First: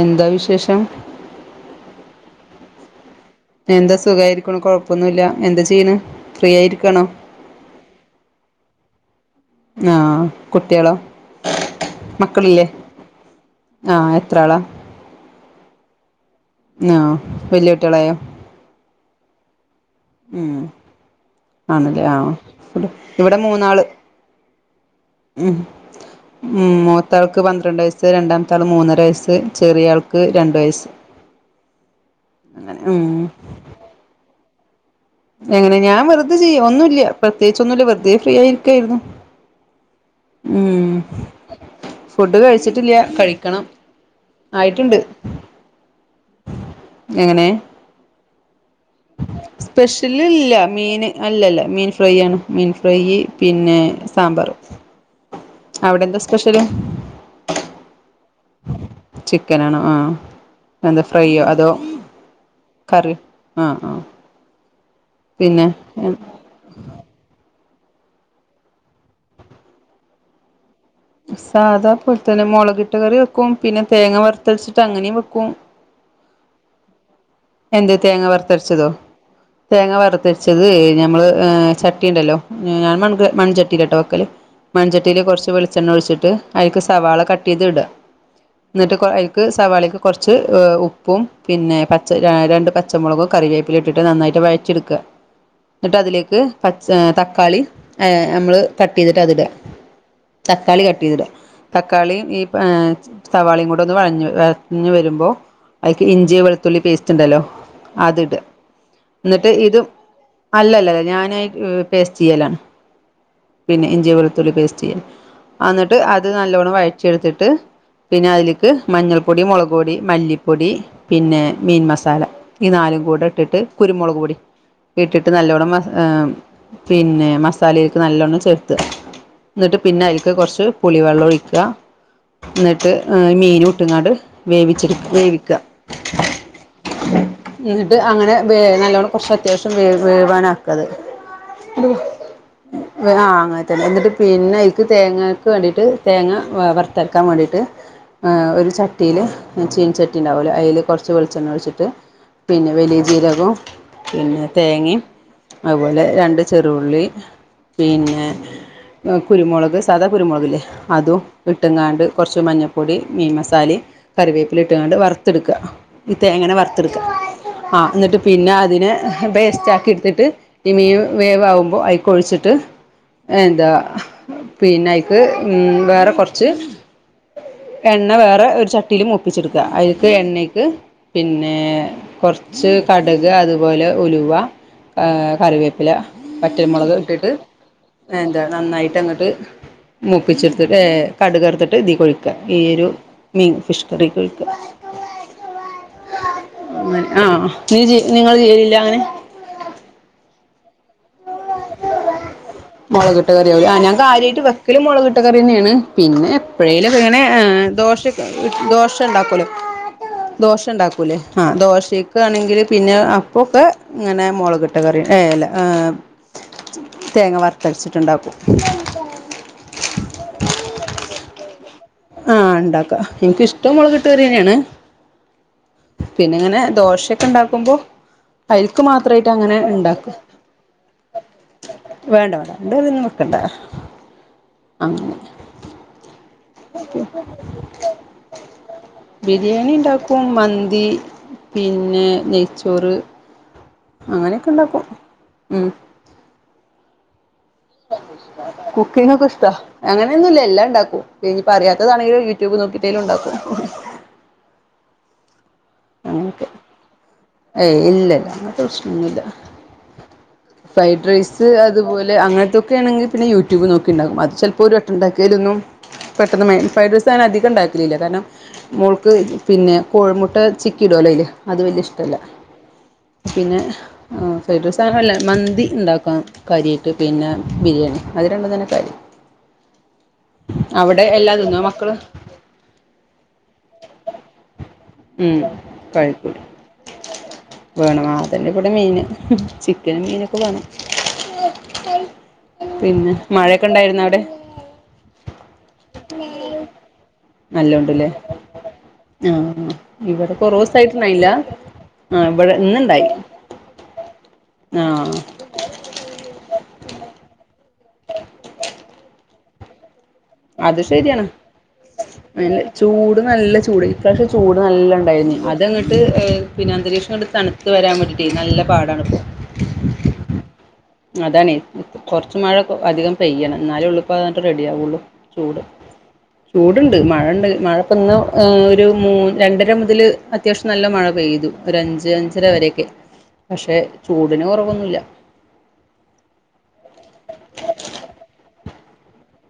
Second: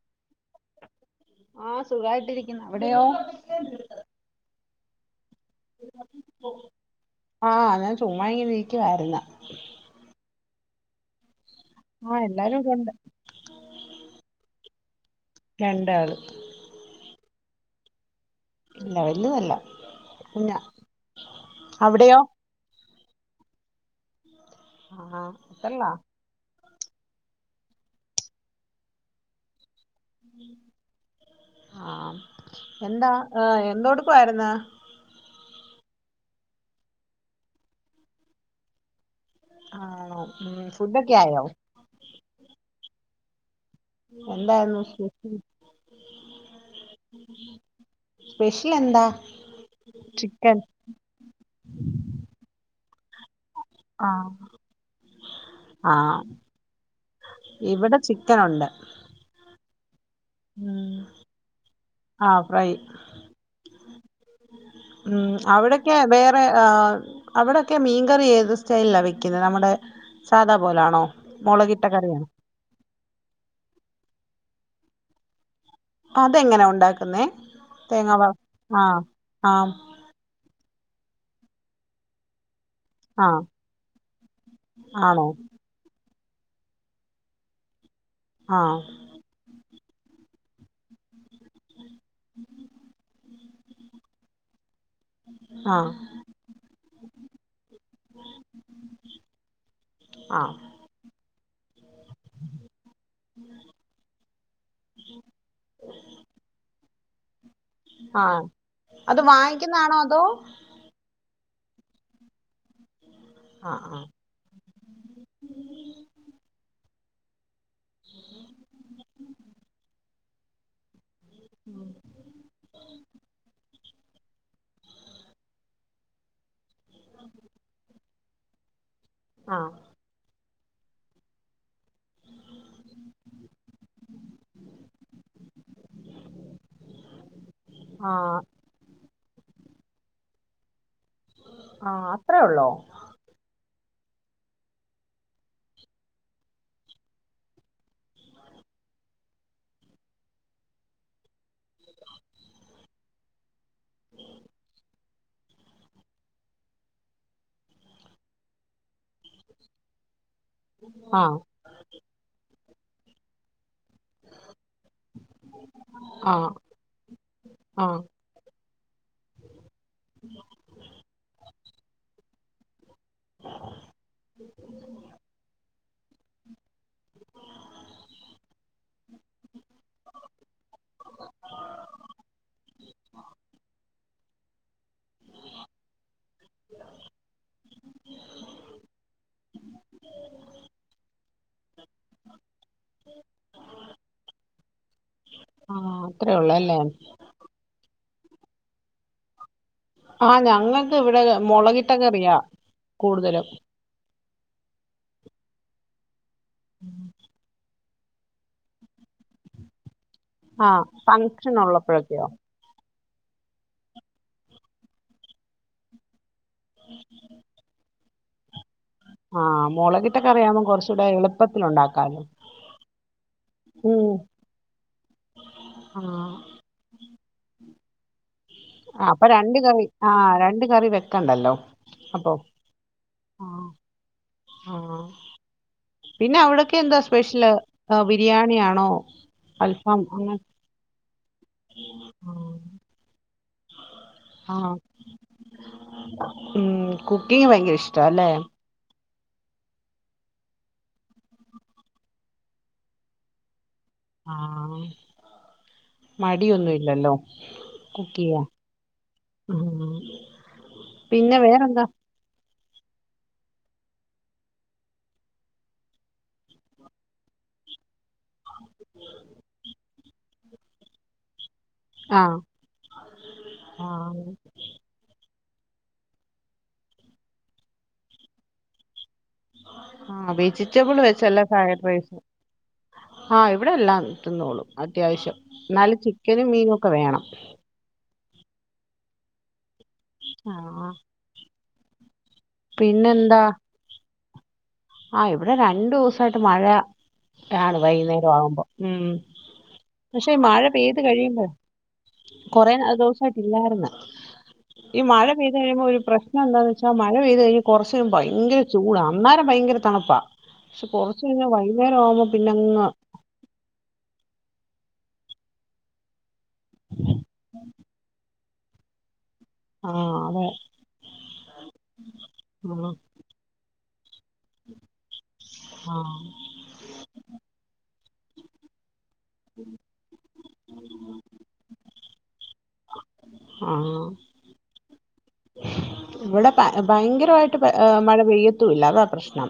എന്താ വിശേഷം? എവിടെയോ എന്താ സുഖായിരിക്കണു കൊഴപ്പ ഇപ്പൊന്നുല്യ. ആ ഞാൻ ചുമ്മാ ഇങ്ങനെ ഇരിക്കുവായിരുന്നു. ആഹ് കുട്ടികളോ? ആഹ് എല്ലാരും മക്കളില്ലേ ഇവിടെ ഉണ്ട് ആ എത്ര ആളാ? രണ്ടാള്. ആ വല്യ കുട്ടികളായോ? ഇല്ല വലുതല്ല. ഉം കുഞ്ഞാ ആണല്ലേ ആ. അവിടെയോ ഇവിടെ മൂന്നാള്. ആഹ് ഉം അല്ല. ഉം. മൂത്താൾക്ക് പന്ത്രണ്ട് വയസ്സ് രണ്ടാമത്തൊൾ മൂന്നര വയസ്സ് ചെറിയ ആൾ ആ. അങ്ങനെ ഉം എന്താ ഏ എന്തോ എടുക്കുവായിരുന്നു? എങ്ങനെ ഞാൻ വെറുതെ ചെയ്യാം ഒന്നുല്യ. പ്രത്യേകിച്ച് ഒന്നുല്യ വെറുതെ ഫ്രീ ആയിരിക്കായിരുന്നു. ആണോ ഉം ഫുഡൊക്കെ ആയോ ഫുഡ് കഴിച്ചിട്ടില്ല കഴി ക്കണം. എന്തായിരുന്നു [unintelligible] ഫിഷ് സ്പെഷ്യല് ഇല്ല മീൻ അല്ലല്ല മീൻ ഫ്രൈ ആണ് മീൻ ഫ്രെയ്യ് പിന്നെ ആഹ് സാമ്പാർ അവിടെ എന്താ ആഹ് സ്പെഷ്യല് ക്കനുണ്ട് ചിക്കനാണോ ആ മ് എന്താ ഫ്രൈയോ അതോ ആ ഫ്രൈ കറി ആ ആ ഉ പിന്നെ അവിടക്കെ വേറേ ആ അവിടെ ട്ടെ മീൻകറിഒക്കെ ഏത് സ്റ്റൈലില വെക്കുന്നത് നമ്മുടെ സാധാ- പോലാണോ മുളകിട്ട സാധാ പോലെ കറിയാ തന്നെ മുളകിട്ട്റി വെക്കും പിന്നെ തേങ്ങ വറുത്തര ച്ചിട്ട് ത്ത ങ്ങനെ വെക്കും അതെങ്ങനാ ഉണ്ടാക്കുന്നേ എന്ത് തേങ്ങാ വ തേങ്ങ വറുത്തരച്ചതോ ആഹ് ആഹ് തേങ്ങ വറുത്തരച്ചത് നമ്മള് ചട്ടിൻണ്ടല്ലോ ഞാൻൺ ആഹ് മൺചട്ടിയിലെട്ടോ വക്കല് മൺചട്ടിയില് ആണോ കുറച്ച് വെളിച്ചെണ്ണ ഒഴിച്ചി ട്ട് അഴിക് സവാള കട്ട് ചെയ്തിടാ ഇ ആഹ് എന്നിട്ട യിക്ക് സവാളിക്ക് കുറച്ച് ഹ് ഉപ്പും പിന്നെ ര രണ്ട് പച്ചമുളകും കറിവേ ഇട്ടിട്ട് നന്നായിട്ട് വഴട്ടിയെടു ക ആഹ് എന്നിട്ട് അതിലേക്ക് പച എ തക്കാളി നമ്മള് കട്ട് ചെയ്തിട്ട് അതിട ആഹ് തക്കാളി കട്ട് ചെയ്തിട തക്കാളിയഈഎ സവാളീം കൂടെ ഒന്ന് വയഞ്ഞു [unintelligible] വരുമ്പോൾ അയിക്ക് ഇഞ്ചി വെ പേസ്റ്റ്റ്റുന്റ്ണ്ടല്ലോ അത്ട ആഹ് അത് ന്നിട്ട് ഇതും വാങ്ങിക്കുന്നാണോ അതോ അല്ലല്ലല്ല ഞാന് മം പേസ്റ്റ് ചെയ്യലാ പിന്നെ ആഹ് ഇഞ്ചി വെളുത്തുള്ളി പേസ്റ്റ് ചെയ്യൻ എന്നിട്ട് അത് നല്ലവണ്ണം വഴ ചെടുത്തിട്ട്. പിന്നെ അതിലേക്ക് മഞ്ഞൾപ്പൊടി മുളക് പൊടി മല്ലിപ്പൊ പൊടി പിന്നെ മീൻ മസാല ഈ നാലും കൂടെ ഇട്ടിട്ട് കുരുമുളോ പൊടി ഇട്ടിട്ട് നല്ലോണ്ണം മസ് എ പിന്നെ മസാലക്ക് നല്ലോണ്ണം ചേർത്ത ആഹ് ന്നിട്ട് പിന്നെ അയിക്ക് കൊറച്ച് പുളിവെള്ളം ഒഴിക്കുക ന്നിട്ട് എ മീൻ ഇട്ടിങ്ങാണ്ട് വേവിച്ചി വേവിക്ക എന്നിട്ട് ആഹ് അങ്ങനെ ആഹ് വേ നല്ലോണം കൊർച്ച് അത്യാവശ്യം വേവ് വേവാനാക്ക അത് ആഹ് അത്രേ ഉള്ളോ വ് ആ അങ്ങ തെന്നെ എന്നിട്ട് പിന്നെ അയിക്ക് തേങ്ങക്ക് വേണ്ടിയിട്ട് തേങ്ങ വ വർത്ത് അരക്കാൻ വാണ്ടിയിട്ട് ഏ ഒരു ചട്ടിയിൽ ചീൻ ചട്ടി ഇണ്ടാവോല്ലേ അയിൽ കൊർച്ച് വെൾ ച്ചെണ്ണ ഒഴി ട്ട് പിന്നെ വെലിയ ജീരകും പിന്നെ തേങ്ങിമം അഹ് പോലെ രണ്ട് ചെറുള്ളി പിന്നെ ഏ കുരുമൊൾക് സാദാ കുരുമൊൾക് ഇല്ലെ അതും ആഹ് ഇട്ട്ങ്ങാണ്ട് കൊർച്ച് മഞ്ഞ പൊടി മീംമസാലിം കറിവേപ്പിലിം ഇട്ട്കാണ്ട് വർത്ത് ഇട്ക്കാ ആഹ് തേങ്ങനെ വർത്ത് ഇട്ക്കാ ആ ആഹ് ഇന്നട്ട് പിന്നെ അതിനെ പേസ്റ്റ് ആക്കി ഇട്ത്ത്ട്ട് ഇ മീം വേവാവുമ്പോ അയ്ക്ക് ഒഴി ഒഴിച്ചിട്ട് എന്താ പിന്നെ അയ്ക്ക് ഉം വേറെ കൊർച്ച് എണ്ണ വേറെ ഒര് ചട്ടിൽ മൂപ്പിച്ച് ഇട്ക്കാ അയിക്ക് എണ്ണിക്ക് പിന്നെ കൊർച്ച് കട്ക് അത് പോലെ ഉ ഉലുവ ഏ കറിവേപ്പില വറ്റൽ മൊളക് ഇട്ടിട്ട് എന്താ നന്നായിട്ട് അങ്ങട്ട് മുപ്പിച്ച് ഇട്ത്തിട്ട് ഏ കട്ക് അർത്തിട്ട് ഇതീക്ക് ഒഴ്ക്ക ഈ ഒരു മീൻ ഫിഷ് കറീക്ക് ഒഴ്ക്കാ ആഹ് അത്രേ ഉള്ളൂ അല്ലേ അങ്ങനെ ആ നീ നിങ്ങൾ ചെയ്യൽ ഇല്ല അങ്ങനെ ആ ഞങ്ങക്ക് ഇവ്ടെ മൊളകിട്ട കറിയാവും ലെ ആ ഞാൻ കാര്യായിട്ട് വെക്കല് മൊളകിട്ട കറി പിന്നെയാണ് പിന്നെ എപ്പഴെലും ഒക്കെ ഇങ്ങനെ ഏ ദോശ [unintelligible] ദോശ ഇണ്ടാക്കോലോ ദോശ ആഹ് ഇണ്ടാക്കൂലെ ആ ഫംഗ്ഷൻ ദോശേക്ക് ഉള്ളപ്പോഴൊക്കെയോ ആണെങ്കിൽ പിന്നെ ആ അപ്പൊക്കെ ഇങ്ങനെ മൊളകിട്ട കറി ഏ ല്ല ഏ തേങ്ങ വർത്ത് അരച്ച് ട്ട് ഇണ്ടാക്കും ആ മൊളകിട്ട കറിയാവുമ്പോ കൊർച്ചൂടെ എളു പ്പത്തിൽ ഒണ്ടാ ആ ഇണ്ടാക്കാ ഇൻക്ക് ഇഷ്ടം ഉം മൊളകിട്ട കറി തന്നെയാണ് ആഹ് പിന്നെ ഇങ്ങനെ ദോശയൊക്കെ ഇണ്ടാക്കുമ്പോ അയിൽക്ക് അപ്പൊ മാത്രായിട്ട് അങ്ങനെ രണ്ട് കറി ഇണ്ടാക്കും ആഹ് രണ്ട് കറി വെക്കണ്ടല്ലോ വേണ്ട അപ്പൊ വേണ്ട രണ്ട് നേരോന്നും വെക്കണ്ട ആഹ് ആഹ് അങ്ങനെ പിന്നെ അവിടൊക്കെ എന്താ സ്പെഷ്യല് ബിരിയാണിയാണോ ബിരിയാണി അൽഫാം ഉണ്ടാക്കും അങ്ങെ മന്തി പിന്നെ നെയ്ച്ചോറ് അങ്ങനെയൊക്കെ ആഹ് ഉണ്ടാക്കും ഉം ഉം ക്കും കുക്കിങ് ഭയങ്കര ഇഷ്ടാ ല്ലെ കുക്കിങ് ഇഷ്ട അങ്ങനെയൊന്നും ഇല്ല എല്ലാണ്ടാക്കും ഇനി അറിയാത്തതാണെങ്കിലും യൂട്യൂബ് നോക്കിട്ടേലും ഇണ്ടാക്കും ആഹ് അങ്ങനെയൊക്കെ മടിയൊന്നും ഇല്ലല്ലോ ഏയ് കുക്ക് ഇല്ലല്ല ചെയ്യാൻ അങ്ങനത്തെ പ്രശ്നൊന്നുല്ല ഉം പിന്നെ ഫ്രൈഡ്റൈസ് വേറെന്താ അതുപോലെ അങ്ങ അത്തൊക്കെ ആണെങ്കിൽന്നെ യൂട്യൂബ് നോക്കിയുണ്ടാക്കും അത് ചിലപ്പോ ഒരുവെട്ടംഉണ്ടാക്കിയാലൊന്നും പെട്ടെന്ന് മ ഫെഡ്രഴ്സ് അധികം ഉണ്ടാക്കലില്ല കാരണം മോൾക്ക് പിന്നെ കോഴിമുട്ട ചിക്കി ഇടുവല്ലേ അയ്ല് അതു പിന്ന ആ പിന്നെ ആ ഏഹ് ഫ്രൈഡ് റൈസ് ആണല്ലോ മൻ ന്തി ഇണ്ടാക്കും കാര്യയായിട്ട് പിന്നെ ബിരിയാണി അത് രണ്ടുതന്നെ കരി ആഹ് വെജിറ്റബിൾ വെച്ചുള്ള തിന്നോ ഫ്രൈഡ് മക്കള് റൈസും ആ ഇവിടെ എല്ലാം തിന്നോളും. അത്യാവശ്യം ഉം എന്നാലും കോഴിക്കൂട് ചിക്കനും, മീനും, ഒക്കെ വേണം അതിന്റെകൂടെ മീന് ചി ക്കനും മിനെക്കെ ആ വേണം. പിന്നെ പിന്നെന്താ മഴയൊക്കെയുണ്ടായിരുന്ന അവിടെ ആ ഇവിടെ രണ്ടു ദിവസായിട്ട് മഴ ആണ് നല്ലോണ്ട്ല്ലേ വൈകുന്നേരം ആവുമ്പോ ആഹ് പക്ഷേ ഇവിടെ മഴ പെയ്ത് കൊറോസായിട്ടുണ്ടായില്ല കഴിയുമ്പോ ആഹ് ഇവിടെ കൊറേ ഇന്നുണ്ടായി ദിവസായിട്ട് ഇില്ലായിരുന്ന് ഈ ആഹ് മഴ പെയ്ത് കഴിയുമ്പോ ഒരു പ്രശ്നം ന്താന്ന് വെച്ചാമഴ പെയ്ത് കഴി കൊർച്ച്ഭയങ്കര ചൂടാ അന്നേരം ഭയങ്കര തണുപ്പാ അത് പക്ഷെ കുറച്ച് ശരിയാണ് കഴിഞ്ഞാ വൈകുന്നേരം ആവുമ്പോ നല്ല പിന്നങ്ങ് ചൂട് നല്ല ചൂട് ഇപ്രാവശ്യം ചൂട് നല്ലണ്ടായിരുന്നെ അതങ്ങട്ട് പിന്നെ അന്തരീക്ഷം ഇങ്ങട്ട് തണുത്ത് വരാൻ വേണ്ടിട്ടെനല്ല പാടാണിപ്പം ആ അതെ അതാണ് കൊർച്ചു ആഹ് മഴഅധികം പെയ്യണം ന്നാലെഉള്ളു ഇപ്പതനെട്ട് റെഡി ആവുള്ളൂ ചൂട് ആഹ് ചൂടുണ്ട്, മഴണ്ട് മഴ ഇന്ന് ഒരു മൂ രണ്ടര മുതല് അത്യാവശ്യം നല്ല മഴ പെയ്തു ഒരു അഞ്ച് അഞ്ചര വരെക്കെ പക്ഷെ ആഹ് ചൂടിന് കൊറവൊന്നുല്ല. ഇവിടെ ഭയ ഭയങ്കരായിട്ട് മഴ പെയ്യത്തും ഇല്ല അതാ പ്രശ്നം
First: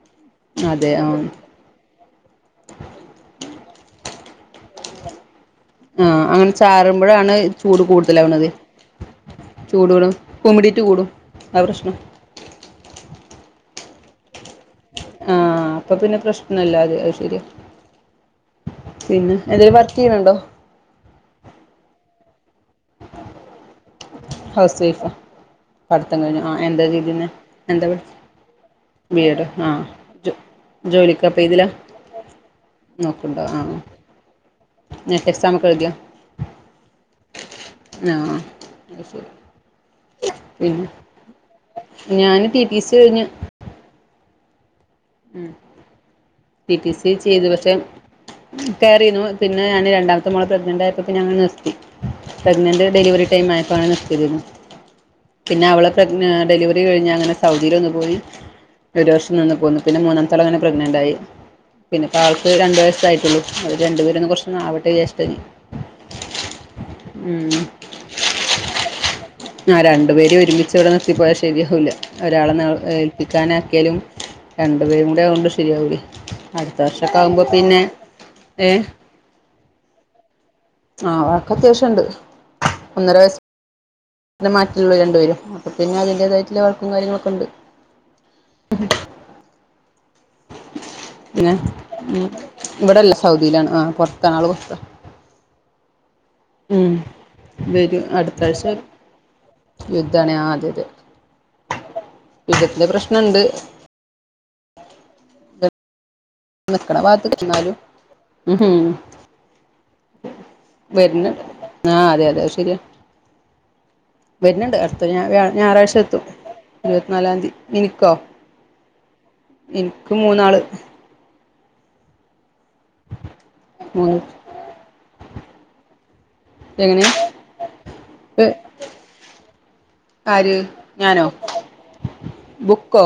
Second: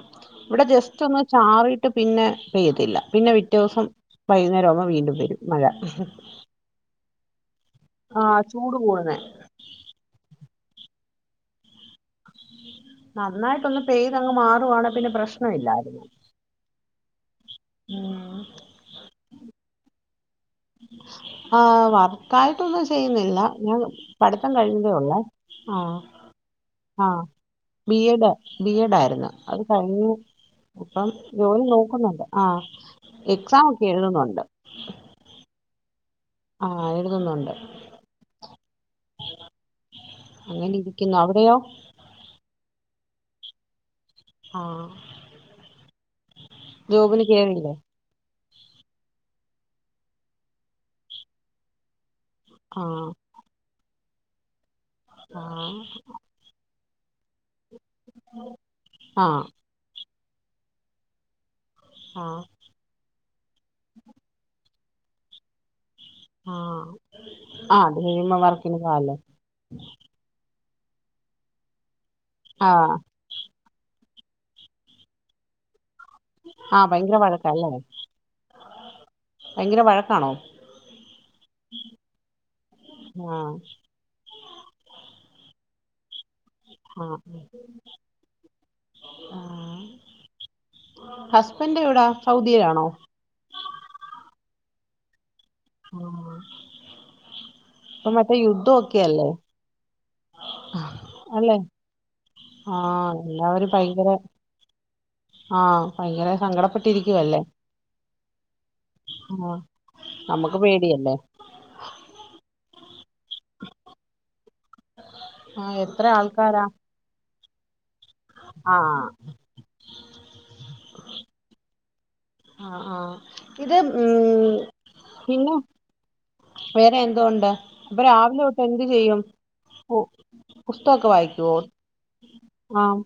ഇവിടെ അതെ ജസ്റ്റ് ഒന്ന് ആഹ് ചാറിട്ട് പിന്നെ പെയ്തില്ല പിന്നെ പിറ്റേ ദിവസം വൈകുന്നേരമാകുമ്പം വീണ്ടും വരും മഴ ആഹ് അങ്ങനെ ചാരുമ്പോഴാണ് ചൂട് ആഹ് കൂടുതലാവുന്നത് ചൂട് കൂടുന്നേ ചൂട് കൂടും കുമ്മിടീയിട്ട് കൂടും അതാ പ്രശ്നം നന്നായിട്ട് ഒന്ന് പെയ്ത് അങ്ങ് മാറുവാണേ ആ അപ്പൊപിന്നെ പ്രശ്നല്ലാതെ അതുശരിയാ ഉം പിന്നെ ഏതെലു വ ക്കെയൂണ്ടോ ആ വർക്കായിട്ടൊന്നും ചെയ്യുന്നില്ല ഞാൻ പഠിത്തം ഹൗസ് കഴിഞ്ഞതേ വൈഫാ ഉള്ളേ ആ പഠിത്തം കഴിഞ്ഞു ആഹ് എന്താ ആ ചെയ്തിരുന്നെ എന്താ പഠിച്ചെ ബിഎഡ് ബിഎഡ് ബി ആയിരുന്നു എഡോ അത് ആഹ് കഴിഞ്ഞു ജോ ഇപ്പം ജോലിക്കപ്പ ജോലി ഇതിലാ നോക്കുന്നുണ്ട് ആ എക്സാമോക്കെ എഴുതുന്നുണ്ട് എക്സാമൊക്കെ എഴുതിയോ ആഹ് എഴുതുന്നുണ്ട് ആഹ് അത് ശെരി അങ്ങനെ ഉം ഇരിക്കുന്നു അവിടെയോ ഞാന് ടി ടി സി ഇതുകഴിഞ്ഞ് ആഹ് മം ടി ടി സി ജോബിന് ചെയ്തു പക്ഷെ കേറിയില്ലേ കേറിയിരുന്നു പിന്നെ ഞാന് രണ്ടാമത്തെ മോളെ പ്രഗ്നൻറ്റായപ്പത്തേന് അങ്ങ് നിർത്തി പ്രഗ്നൻറ്റ് ആഹ് ഡെലിവറി ടൈം ആ പ്പാണ് നിർത്തിയത് പിന്നെ ആഹ് അവളെ പ്രഗ്ന ഡെലിവറി റിക്കഴിഞാണ് സൗദിയിലൊന്നു പോയി ഒരു വർഷം ആഹ് നിന്നുപോന്ന് മൂന്നാമത്തെ ആളെ പിന്നെ പ്രഗ്നന്റായി പിന്നെയിപ്പോ ആഹ് അവൾക്ക് രണ്ട് വയസ്സായിട്ടുള്ളൂ അവര് രണ്ടുപേരും കുറച്ചൊന്നു ആവ ത്രേയ ആഹ് [unintelligible] ആഹ് അത് കഴിയുമ്പോ വർക്കിന് പോവാല്ലോ മം ആ രണ്ടുപേരും ഒരുമിച്ചി ഇവിടെ നിർത്തിപോയ ശരിയാവുല്ല ഒരാളെ നേ ആഹ് ഏൽപ്പിക്കാനാക്കിയാലും രണ്ടുപേരും കൂടെ ആയകൊണ്ട് ശരിയാകുവേ അടുത്ത ആഹ് ഭയങ്കര വർഷമൊക്കെ ആകുമ്പോ വഴക്കാല്ലേ പിന്നെ ഏ ഭയങ്കര വഴക്കാണോ ആ വഴക്ക് അത്യാവശ്യമുണ്ട് ഒന്നര വയസ് ആഹ് സ് മാറ്റൊള്ളൂ രണ്ടുപേരും അപ്പോ പിന്നെ അതിന്റേതായിട്ട് നല്ല വഴക്കും ആഹ് കാര്യങ്ങളൊക്കെണ്ട് ആഹ് പിന്നെ ഹസ്ബൻഡ് എവിടാ സൗദിയിലാണോ ഇവിടെല്ല സൗദിയിലാണ് ആ പുറത്ത ആള് പുറത്ത മം മ് വരും അടുത്താഴ്ച യുദ്ധൊക്കെയല്ലേ യുദ്ധണ് ആദ്യത് അല്ലെ യുദ്ധത്തിന്റെ ആഹ് പ്രശ്നുണ്ട് ആ ഭയങ്കര സങ്കടപ്പെട്ടിരിക്കുവല്ലേ ആഹ് നമുക്ക് പേടിയല്ലേ വരുണ ആ അതെ അതെ ശരിയാ വരണ്‌ണ്ട് പ്പ ഞ ആഹ് ഞായറാഴ്ച എത്ര എത്തും ആൾക്കാരാ ഇരുപത്തിനാലാംന്തി [unintelligible] ക്കോ ആഹ് എനിക്ക് മൂന്നാള് ആ ആ ഇത് മൂന്ന് ഉം [unintelligible] വേറെ എങ്ങനെ എന്തൊണ്ട് അപ്പൊ രാവിലെ തൊട്ട് എന്ത് ചെയ്യും പു ആര് പുസ്തകൊക്കെ ഞാനോ വായിക്കുവോ ആ ബുക്കോ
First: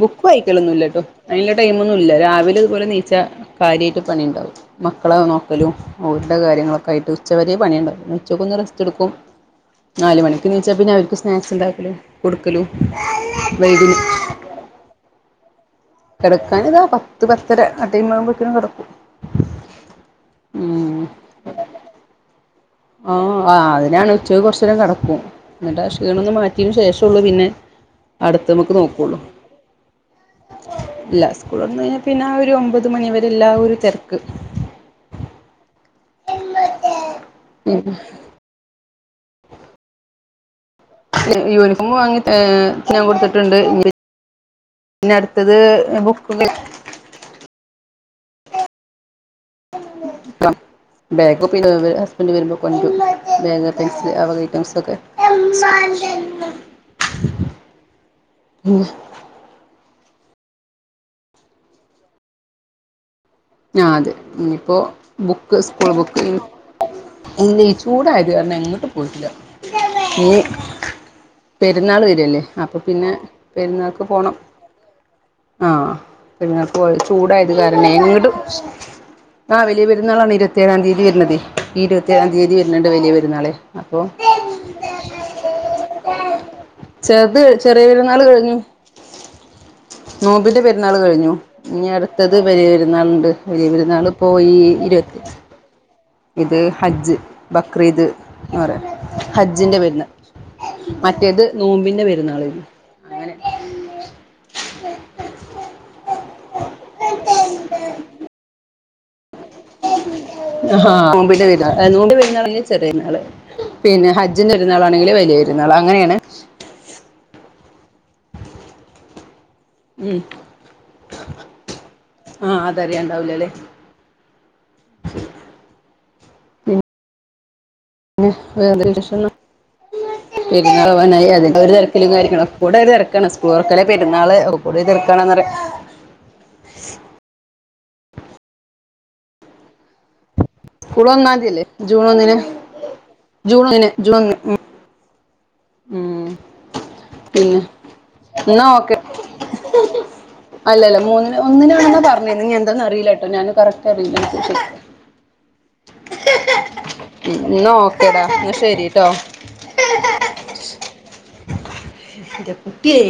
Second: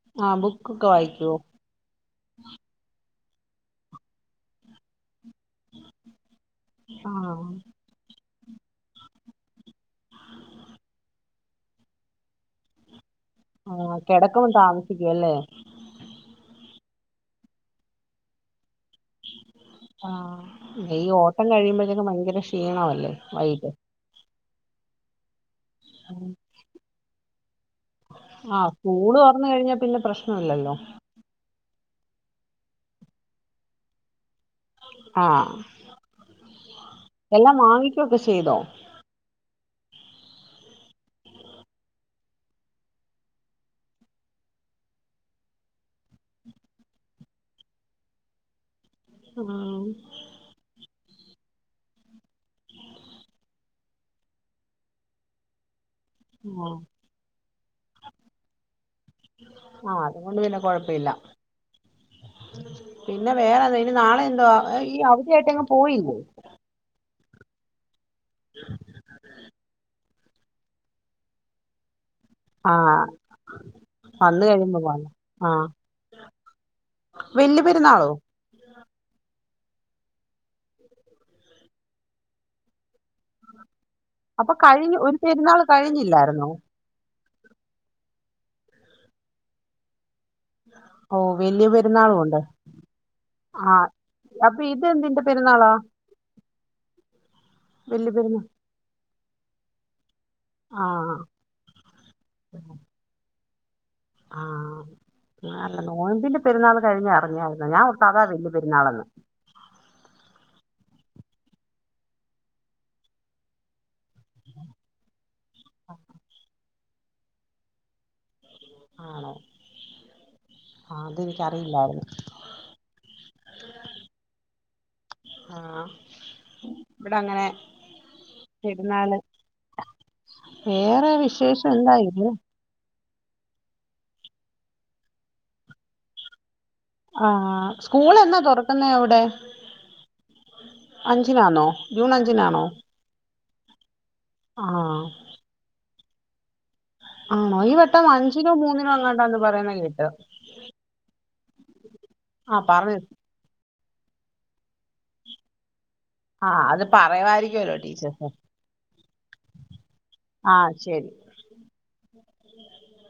ബുക്ക് വായിക്കൊന്നില്ല ട്ടോ അതിന്റെ ടൈം ഒന്നും ഇല്ല രാവിലെ ഇതുപോലെ നീച്ച കാര്യായിട്ട് പണി ഉണ്ടാവും മക്കളെ നോക്കലും വീട്ടിലെ കാര്യങ്ങളൊക്കായിട്ട് ആഹ് ഉച്ചവരെ പണിയാണ് ഉച്ചയ്ക്കൊന്നു റസ്റ്റെടുക്കും നാല് മണിക്ക്ണിച്ചാ പിന്നെ അവര്ക്ക് സ്--‌ സ്നാക്സ് ഇണ്ടാക്കലും കൊടുക്കലും ആ വൈകും കെടക്കുമ്പം താമ സിക്കും അല്ലേ കെടക്കാൻ ഇതാ പത്ത് പത്തര ആ ടൈംമാകുമ്പത്തിനും കെടക്കും ആ ഈ ഓട്ടം കഴിയുമ്പഴത്തേക്കും ഭയങ്കര ഷ് ആ [unintelligible] അതിനാണ് ഉച്ച [unintelligible] കൊറച്ച് ഇത്രേം കടക്കും ഇന്നിട്ട് ആ ക്ഷീണൊന്നു മാറ്റിയെയ്ന് ശേഷള്ളൂ പിന്നെ അടുത്ത ആ നമുക്ക് സ്കൂള് നോക്കുള്ളൂ തൊറന്ന് കഴിഞ്ഞാ പിന്നെ പ്രശ്ന ഇല്ലല്ലോ ഇല്ല സ്കൂൾ തുറന്ന് കഴിഞ്ഞാൽ പിന്നെ ആ ഒരു ഒമ്പത് മണിവരെല്ലാ ഒരു തെരക്ക് ആ എല്ലാം വാങ്ങിക്കയൊക്കെ ചെയ്തോ യൂണിഫോം വാങ്ങി ഞാൻ കൊടുത്തിട്ട്ണ്ട് ഇഞ്ഞ് പിന്നെ അടുത്തത് ബുക്ക് [unintelligible] ആഹ് ഓ പിന്നെ വെ വെ ഹസ്ബന്റ് വരുമ്പോ കൊൻ്റും ബാഗ് പെൻസില് ആ വക ഐറ്റംസൊക്കെ ഉവ്വോ ആഹ് അതുകൊണ്ട് പിന്നെ കൊഴപ്പയില്ല പിന്നെ വേറെതാ ആ ഇനി അതെ നാളെ എന്തോ ഇനിയിപ്പോ ഈ അവധിയായിട്ട് എങ്ങും പോയില്ലെ എല്ലേജു ചൂടായത് കാരണം എങ്ങട്ടും പോയിട്ടില്ല ഇനി പെരുന്നാൾ വര ഇല്ലല്ലേ അപ്പൊ ആഹ് പിന്നെ പെരുന്നാക്ക് പോണം വന്ന് കഴിയുമ്പോ പോവാം ആഹ് ആ പെരുന്നാക്ക് പോ ചൂടായത് വല്യ കാരണം പെരുന്നാളോ എങ്ങട്ടും ആ വലിയ പെരുന്നാളാണ് ഇരുത്തേഴാം തിയ്യതി വരുന്നതേ ഈ ഇരുപത്തേഴാം തിയതി വരുന്നെ വലിയപെരുന്നാളെ അപ്പൊ അപ്പൊ കഴിഞ്ഞു ഒരു പെരുന്നാൾ കഴിഞ്ഞില്ലായിരുന്നോ ചെർത് ചെറിയപെരുന്നാള് [unintelligible] ഉം നോമ്പിന്റെ പെരുന്നാള് ഓ കഴിഞ്ഞു വല്യ ഇനി പെരുന്നാളും അടുത്തത് ഉണ്ട് ബലിയ പെരുന്നാള്ണ്ട് വലിയ ആഹ് പെരുന്നാള് പ്പൊ ഈ അപ്പൊ ഇരുവത്തി ഇതെന്തിന്റെ പെരുന്നാളാ ഇത് ഹജ്ജ് ബക്രീദ് വല്യ പെരുന്നാൾ ന്ന് പറയും ഹജ്ജിന്റെ പെരുന്നാ ആഹ് മറ്റേത് നോമ്പിന്റെ പെരുന്നാള് ആഹ് അല്ല നോയ്ബിന്റെ പെരുന്നാൾ കഴിഞ് അറിഞ്ഞായിരുന്നു ഞാൻ സാധ വല്യ പെരുന്നാളെന്ന് ആഹാ നോമ്പിന്റെപെരുന്നാള് നോമ്പി പെരുന്നാളാണെങ്കി ചെറിയെരുന്നാള് പിന്നെ ഹജ്ജിന്റെരുന്നാളാണെങ്കില് വലിയ പെരുന്നാള് അങ്ങനെയാണ് ആണോ ഉം ആഹ് അതെനിക്കറിയില്ലായിരുന്നു അ അതറിയാണ്ടാവൂലലെ ഇവിടങ്ങനെ പിന്നെ വേറെന്താ വിശേഷം വേറെ പെരുന്നാളാവനായി അതിന്റെ വിശേഷം ഓരൊ എന്താ തിരക്കിലും ഇത് കാര്യങ്ങളും കൂടൊരു തിരക്ക് കണ് സ്കൂള് തുറക്കല് പെരുന്നാള് ഒകൂടിയൊരു തെരക്കാണ് ന്നറ സ്കൂളെന്നാ തുറക്ക്ന്നെ അവിടെ സ്കൂള് ഒന്നാന്തിയല്ലേ അഞ്ചിനാന്നോ ജൂൺ ഒന്നിന് അഞ്ചിനാണോ ജൂൺ ഒന്നിന് ജൂൺ ഒന്ന് ഉം ആഹ് ഉം. ആണോ പിന്നെ ഈ വട്ടം അഞ്ചിനോ മൂന്നിനോ എങ്ങോണ്ടോ പറയുന്ന ട്ടോ അല്ലല മൂന്നിന് ഒന്നിനാണ്ന്നാ പറഞീന്ന് ഇനി ആ പറഞ്ഞ് എന്താന്നറിയില്ലാട്ടോ ഞാന് കറക്റ്റ് ഇനിക് അറിയില്ല ചോച്ച് കട്ടെ അ അത് ന്ന പറയുവായിരിക്കുവല്ലോ ഒക്കെ ടാ ടീച്ചേഴ്സ് ന്ന ശരിട്ടോ ആ ശരി ന്റെകുട്ടിയെ